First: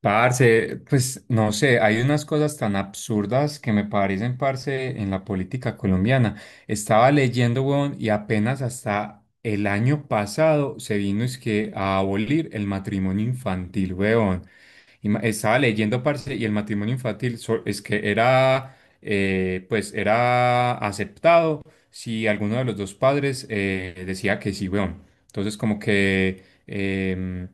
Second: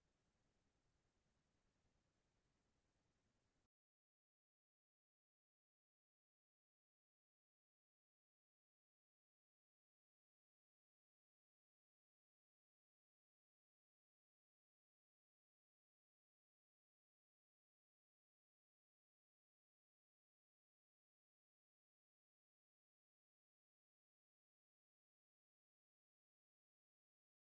Parce, pues no sé, hay unas cosas tan absurdas que me parecen, parce, en la política colombiana. Estaba leyendo, weón, y apenas hasta el año pasado se vino es que a abolir el matrimonio infantil, weón. Estaba leyendo, parce, y el matrimonio infantil es que era, pues era aceptado si alguno de los dos padres decía que sí, weón. Entonces, como que em,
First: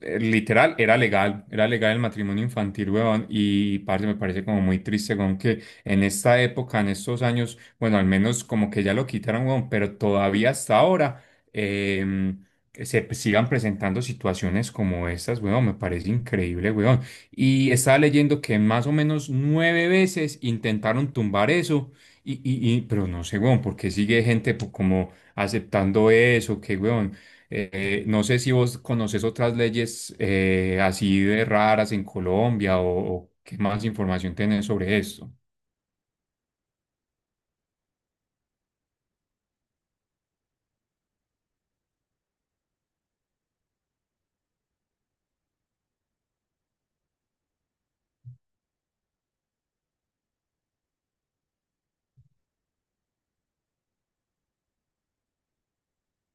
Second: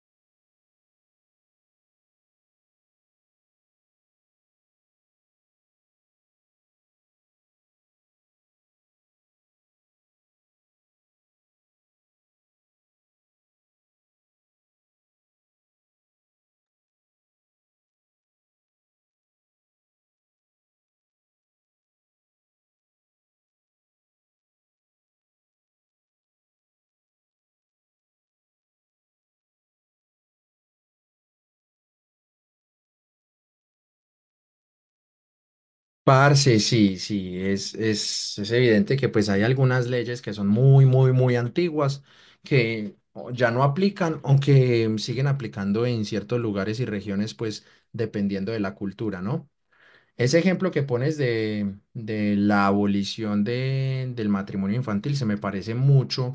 eh, Literal, era legal el matrimonio infantil, weón, y parce, me parece como muy triste, weón, que en esta época, en estos años, bueno, al menos como que ya lo quitaron, weón, pero todavía hasta ahora eh, se sigan presentando situaciones como estas, weón, me parece increíble, weón. Y estaba leyendo que más o menos nueve veces intentaron tumbar eso, pero no sé, weón, porque sigue gente pues, como aceptando eso, que, weón. No sé si vos conoces otras leyes así de raras en Colombia o qué más información tenés sobre esto. Parce, sí, sí, es evidente que pues hay algunas leyes que son muy, muy, muy antiguas que ya no aplican, aunque siguen aplicando en ciertos lugares y regiones, pues dependiendo de la cultura, ¿no? Ese ejemplo que pones de la abolición del matrimonio infantil se me parece mucho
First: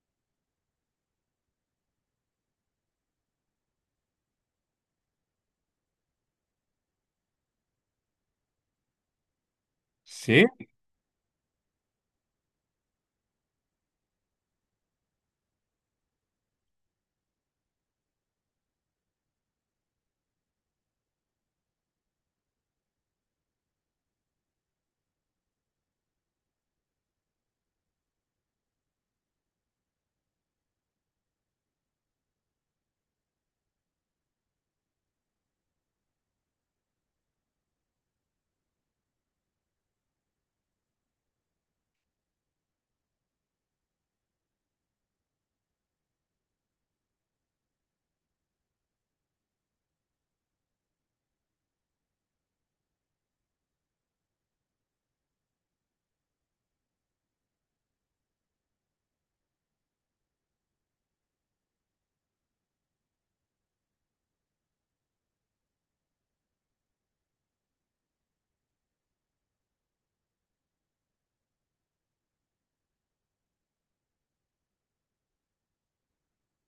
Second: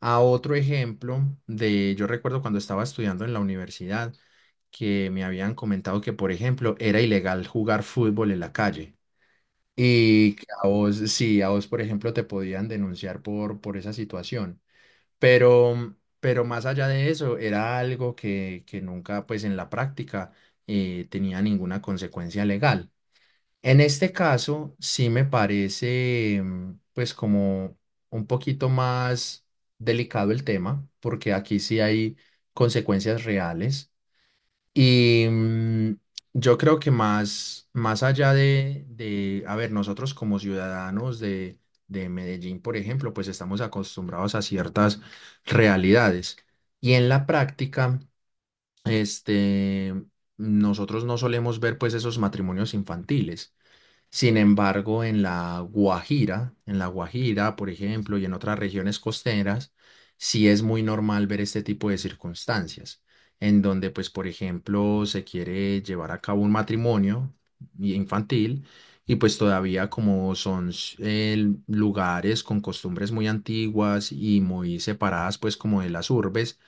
a otro ejemplo yo recuerdo cuando estaba estudiando en la universidad, que me habían comentado que, por ejemplo, era ilegal jugar fútbol en la calle. Y que Sí. a vos, sí, a vos, por ejemplo, te podían denunciar por esa situación. Pero más allá de eso, era algo que nunca, pues en la práctica, tenía ninguna consecuencia legal. En este caso, sí me parece, pues como un poquito más delicado el tema, porque aquí sí hay consecuencias reales y yo creo que más allá a ver, nosotros como ciudadanos de Medellín, por ejemplo, pues estamos acostumbrados a ciertas realidades. Y en la práctica, este, nosotros no solemos ver pues esos matrimonios infantiles. Sin embargo, en la Guajira, por ejemplo, y en otras regiones costeras, sí es muy normal ver este tipo de circunstancias, en donde, pues, por ejemplo, se quiere llevar a cabo un matrimonio infantil y pues todavía como son lugares con costumbres muy antiguas y muy separadas, pues, como de las urbes,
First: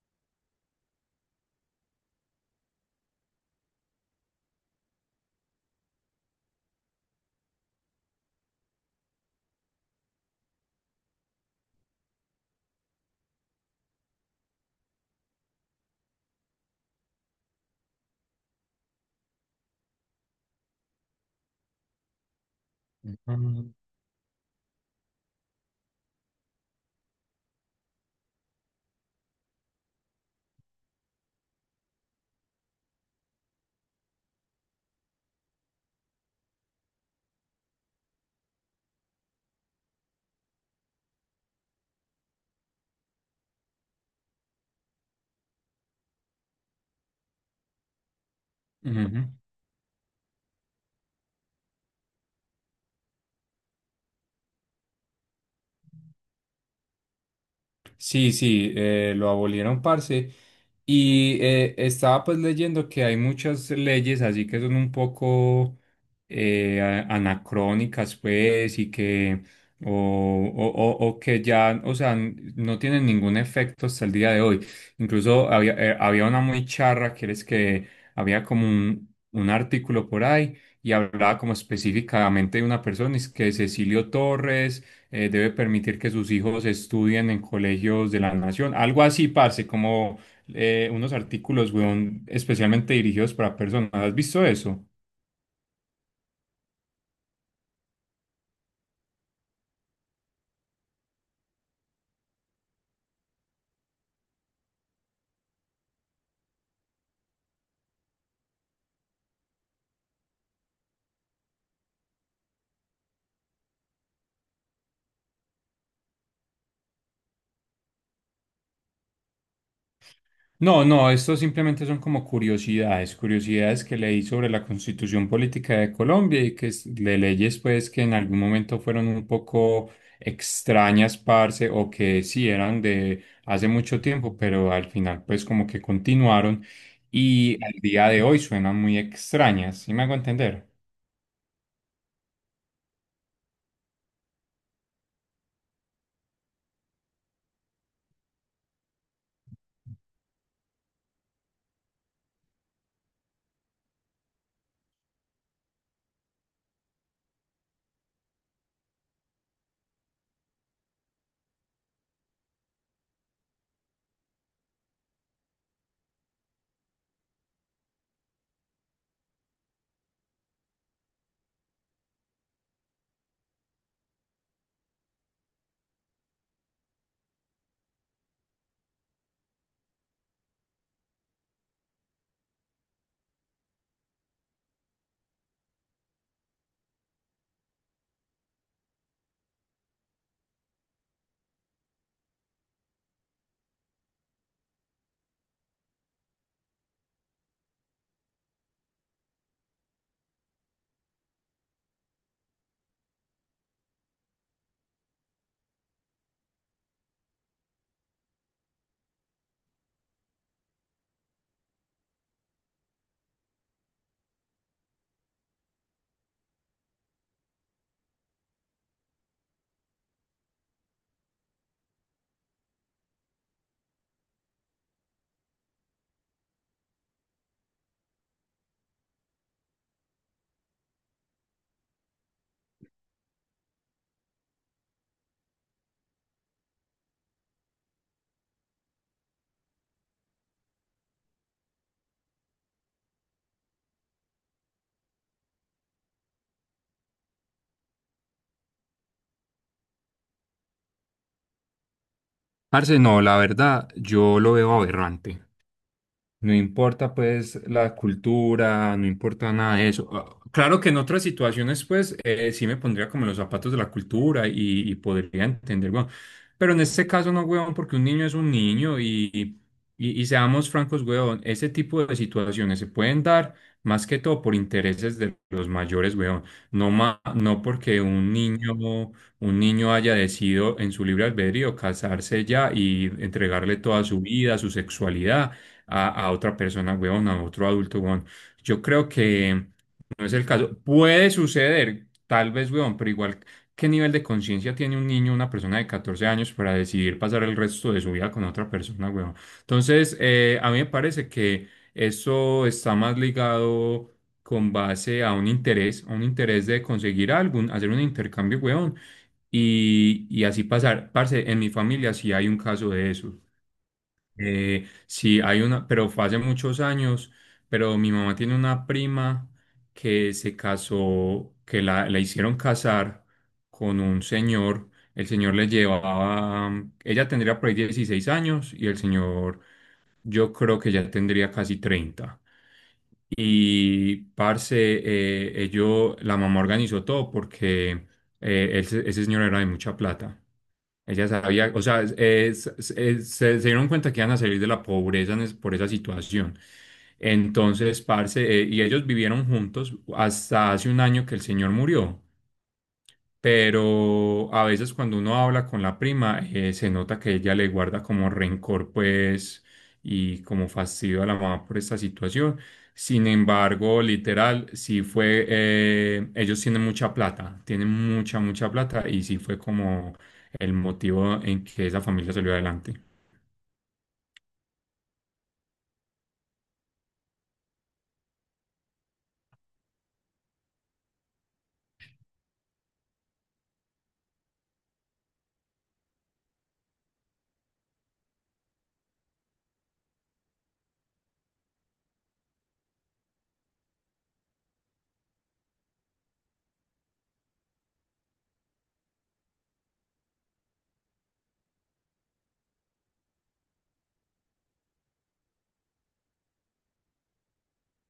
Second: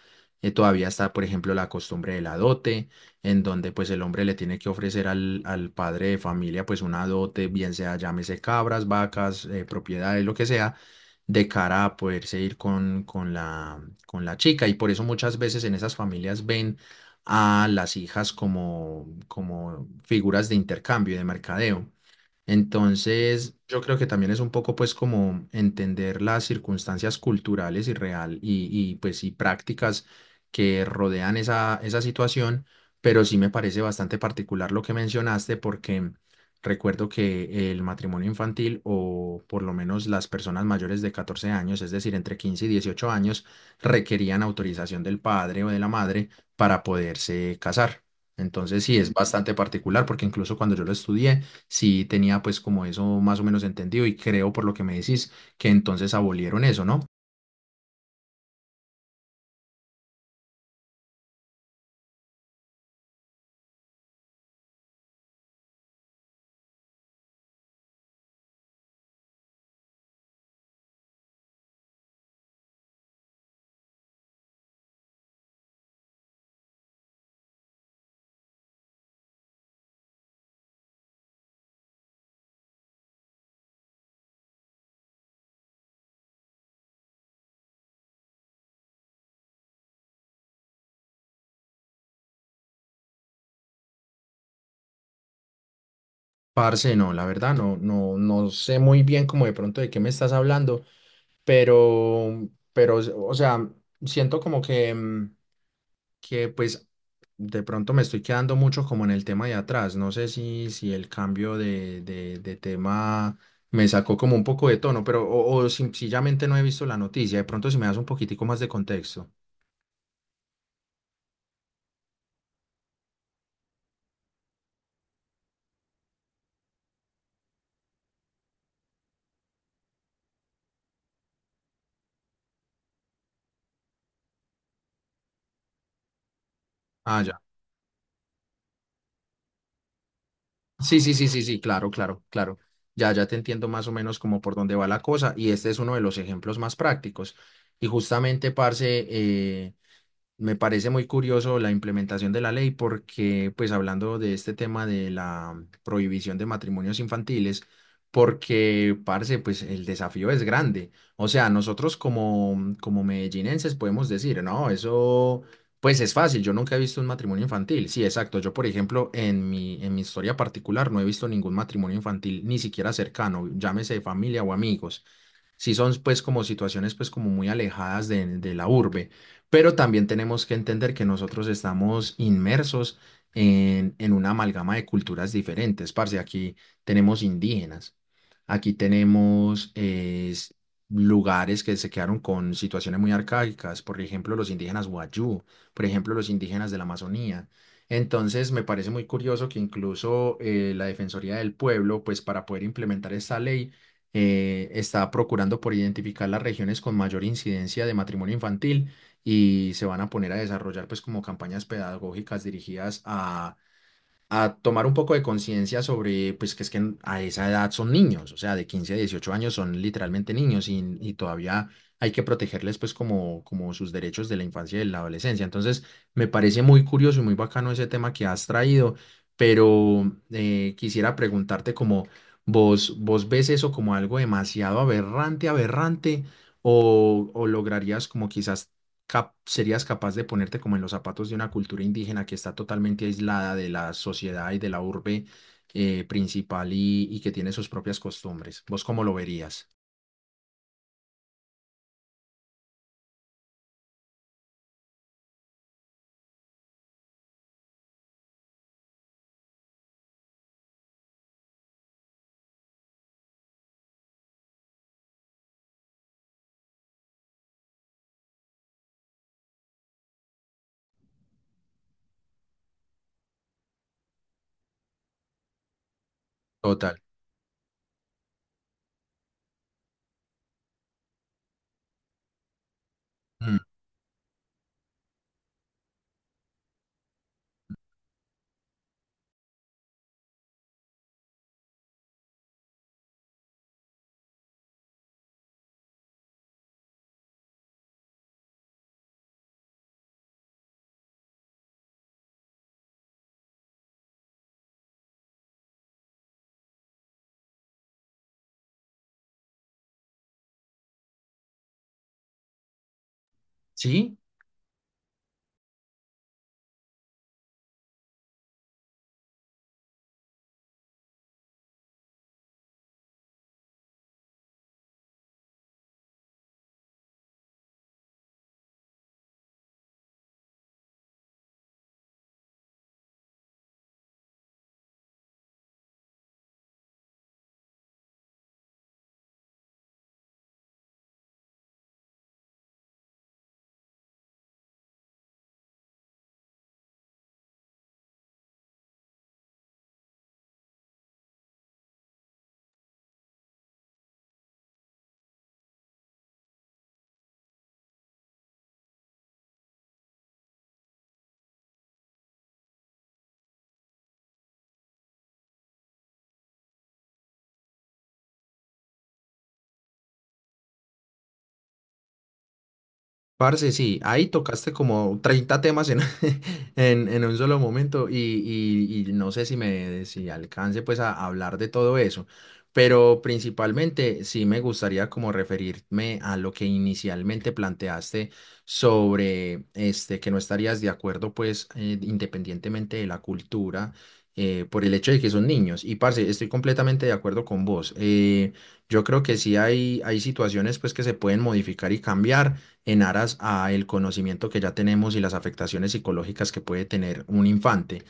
todavía está, por ejemplo, la costumbre de la dote en donde pues el hombre le tiene que ofrecer al padre de familia pues una dote, bien sea llámese cabras, vacas, propiedades, lo que sea, de cara a poderse ir con la chica. Y por eso muchas veces en esas familias ven a las hijas como, como figuras de intercambio y de mercadeo. Entonces, Ujú, yo creo que también es un poco pues como entender las circunstancias culturales y real pues y prácticas que rodean esa, esa situación, pero sí me parece bastante particular lo que mencionaste porque recuerdo que el matrimonio infantil o por lo menos las personas mayores de 14 años, es decir, entre 15 y 18 años, requerían autorización del padre o de la madre para poderse casar. Entonces, sí, es ujú. bastante particular porque incluso cuando yo lo estudié, sí tenía pues como eso más o menos entendido y creo por lo que me decís que entonces abolieron eso, ¿no? Sí, sí, lo abolieron, parce. Y estaba pues leyendo que hay muchas leyes así que son un poco anacrónicas, pues, y que, o, o que ya, o sea, no tienen ningún efecto hasta el día de hoy. Incluso había una muy charra, que es que había como un artículo por ahí y hablaba como específicamente de una persona, es que Cecilio Torres debe permitir que sus hijos estudien en colegios de la nación. Algo así, parce, como unos artículos, weón, especialmente dirigidos para personas. ¿Has visto eso? Parce, no, la verdad no, no, no sé muy bien como de pronto de qué me estás hablando, pero, pero, o sea, siento como que pues de pronto me estoy quedando mucho como en el tema de atrás. No sé si el cambio de tema me sacó como un poco de tono, pero o sencillamente no he visto la noticia. De pronto si me das un poquitico más de contexto. No, no, estos simplemente son como curiosidades, curiosidades que leí sobre la Constitución Política de Colombia y que de leyes pues que en algún momento fueron un poco extrañas, parce, o que sí eran de hace mucho tiempo, pero al final pues como que continuaron Ah, ya. y al día de hoy suenan muy extrañas. ¿Sí me hago entender? Sí, sí, sí, sí, sí, claro, claro, claro. Ya, ya te entiendo más o menos como por dónde va la cosa y este es uno de los ejemplos más prácticos. Y justamente, parce, me parece muy curioso la implementación de la ley porque, pues hablando de este tema de la prohibición de matrimonios infantiles, porque, parce, pues el desafío es grande. O sea, nosotros como, como medellinenses podemos decir, no, eso, pues es fácil, yo nunca he visto un matrimonio infantil. Sí, exacto, yo por ejemplo, en mi historia particular no he visto ningún matrimonio infantil, ni siquiera cercano, llámese familia o amigos sí son pues como situaciones pues como muy alejadas de la urbe, pero también tenemos que entender que nosotros estamos inmersos en una amalgama de culturas diferentes, parce, aquí tenemos indígenas, aquí tenemos lugares que se quedaron con situaciones muy arcaicas, por ejemplo los indígenas Wayuu, por ejemplo los indígenas de la Amazonía. Entonces, me parece muy curioso que incluso la Defensoría del Pueblo, pues para poder implementar esta ley, está procurando por identificar las regiones con mayor incidencia de matrimonio infantil y se van a poner a desarrollar pues como campañas pedagógicas dirigidas a tomar un poco de conciencia sobre, pues que es que a esa edad son niños, o sea, de 15 a 18 años son literalmente niños y todavía hay que protegerles pues como, como sus derechos de la infancia y de la adolescencia. Entonces, me parece muy curioso y muy bacano ese tema que has traído, pero quisiera preguntarte como vos ves eso como algo demasiado aberrante, aberrante, o lograrías como quizás serías capaz de ponerte como en los zapatos de una cultura indígena que está totalmente aislada de la sociedad y de la urbe principal y que tiene sus propias costumbres. ¿Vos cómo lo verías? Parce, no, la verdad, yo lo veo aberrante. No importa pues la cultura, no importa nada de eso. Ah, claro que en otras situaciones pues sí me pondría como en los zapatos de la cultura y podría entender, weón. Pero en este caso no, weón, porque un niño es un niño y seamos francos, weón, ese tipo de situaciones se pueden dar más que todo por intereses de los mayores, weón. No, Total. No porque un niño haya decidido en su libre albedrío casarse ya y Mm. entregarle toda su vida, su sexualidad a otra persona, weón, a otro adulto, weón. Yo creo que no es el caso. Puede suceder, tal vez, weón, pero igual, ¿qué nivel de conciencia tiene un niño, una persona de 14 años para decidir pasar el resto de su vida con otra persona, weón? Entonces, a mí me parece que eso está más ligado con base a un interés de conseguir algo, hacer un intercambio, weón, y así pasar. Parce, en mi familia sí hay un caso de eso. ¿Sí? Sí, hay una, pero fue hace muchos años, pero mi mamá tiene una prima que se casó, que la hicieron casar con un señor. El señor le llevaba, ella tendría por ahí 16 años y el señor yo creo que ya tendría casi 30. Y parce, la mamá organizó todo porque ese señor era de mucha plata. Ella sabía, o sea, se dieron cuenta que iban a salir de la pobreza en por esa situación. Entonces, parce, y ellos vivieron juntos hasta hace un año que el señor murió, pero a veces cuando uno habla con la prima, se nota que ella le guarda como rencor, pues, y como fastidio a la mamá por esta situación. Sin embargo, literal, sí fue, ellos tienen mucha plata, tienen mucha, mucha plata, y sí fue como el motivo en que esa familia salió adelante. Parce, sí, ahí tocaste como 30 temas en, en un solo momento y no sé si me si alcance pues a hablar de todo eso, pero principalmente sí me gustaría como referirme a lo que inicialmente planteaste sobre este que no estarías de acuerdo pues independientemente de la cultura por el hecho de que son niños. Y parce, estoy completamente de acuerdo con vos. Yo creo que sí hay situaciones pues que se pueden modificar y cambiar en aras a el conocimiento que ya tenemos y las afectaciones psicológicas que puede tener un infante.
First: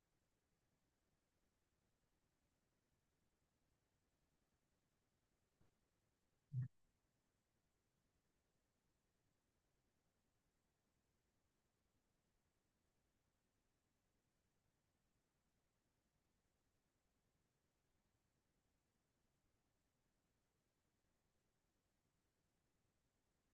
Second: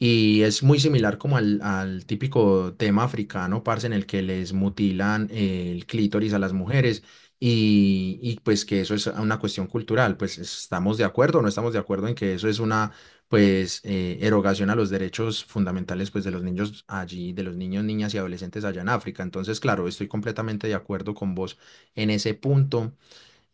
Y es muy similar como al típico tema africano, parce, en el que les mutilan el clítoris a las mujeres y pues que eso es una cuestión cultural. Pues estamos de acuerdo o no estamos de acuerdo en que eso es una pues erogación a los derechos fundamentales pues de los niños allí, de los niños, niñas y adolescentes allá en África. Entonces, claro, estoy completamente de acuerdo con vos en ese punto.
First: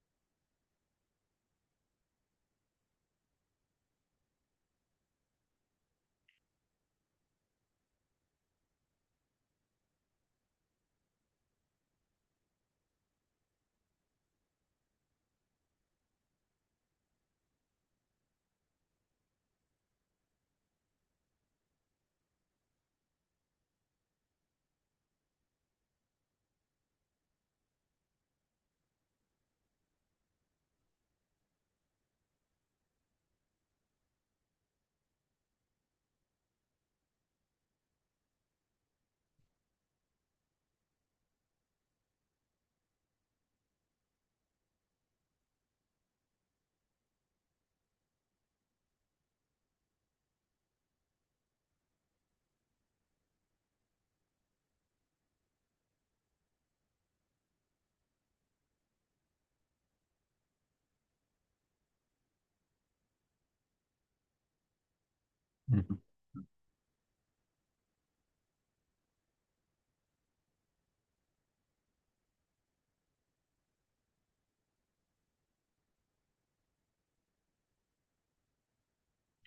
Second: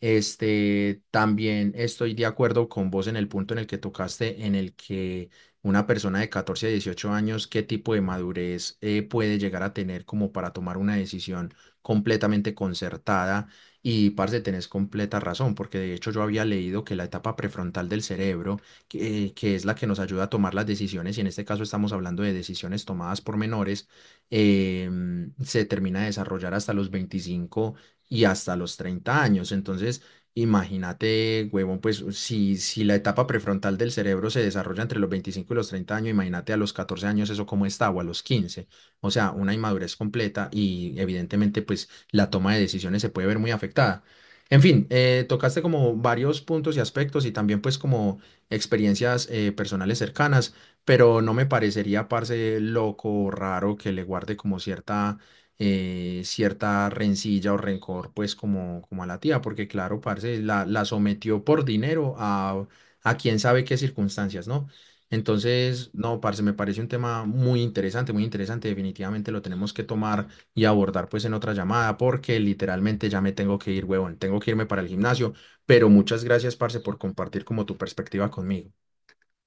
Este, también estoy de acuerdo con vos en el punto en el que tocaste, en el que una persona de 14 a 18 años, qué tipo de madurez puede llegar a tener como para tomar una decisión completamente concertada. Y, parce, tenés completa razón, porque de hecho yo había leído que la etapa prefrontal del cerebro, que es la que nos ayuda a tomar las decisiones, y en este caso estamos hablando de decisiones tomadas por menores, se termina de desarrollar hasta los 25 y hasta los 30 años. Entonces, imagínate, huevón, pues si la etapa prefrontal del cerebro se desarrolla entre los 25 y los 30 años, imagínate a los 14 años eso cómo está o a los 15. O sea, una inmadurez completa y evidentemente pues la toma de decisiones se puede ver muy afectada. En fin, tocaste como varios puntos y aspectos y también pues como experiencias personales cercanas, pero no me parecería, parce, loco o raro que le guarde como cierta cierta rencilla o rencor, pues como, como a la tía, porque claro, parce, la sometió por dinero a quién sabe qué circunstancias, ¿no? Entonces, Ujú. no, parce, me parece un tema muy interesante, definitivamente lo tenemos que tomar y abordar pues en otra llamada, porque literalmente ya me tengo que ir, huevón, tengo que irme para el gimnasio, pero muchas gracias, parce, por compartir como tu perspectiva conmigo,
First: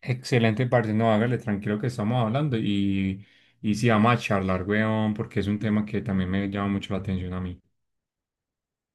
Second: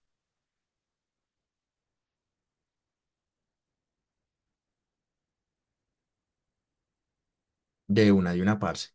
Excelente, parce, no, hágale tranquilo que estamos hablando y sí, vamos a charlar, weón, porque es un tema que también me llama mucho la atención a mí. De una, parce.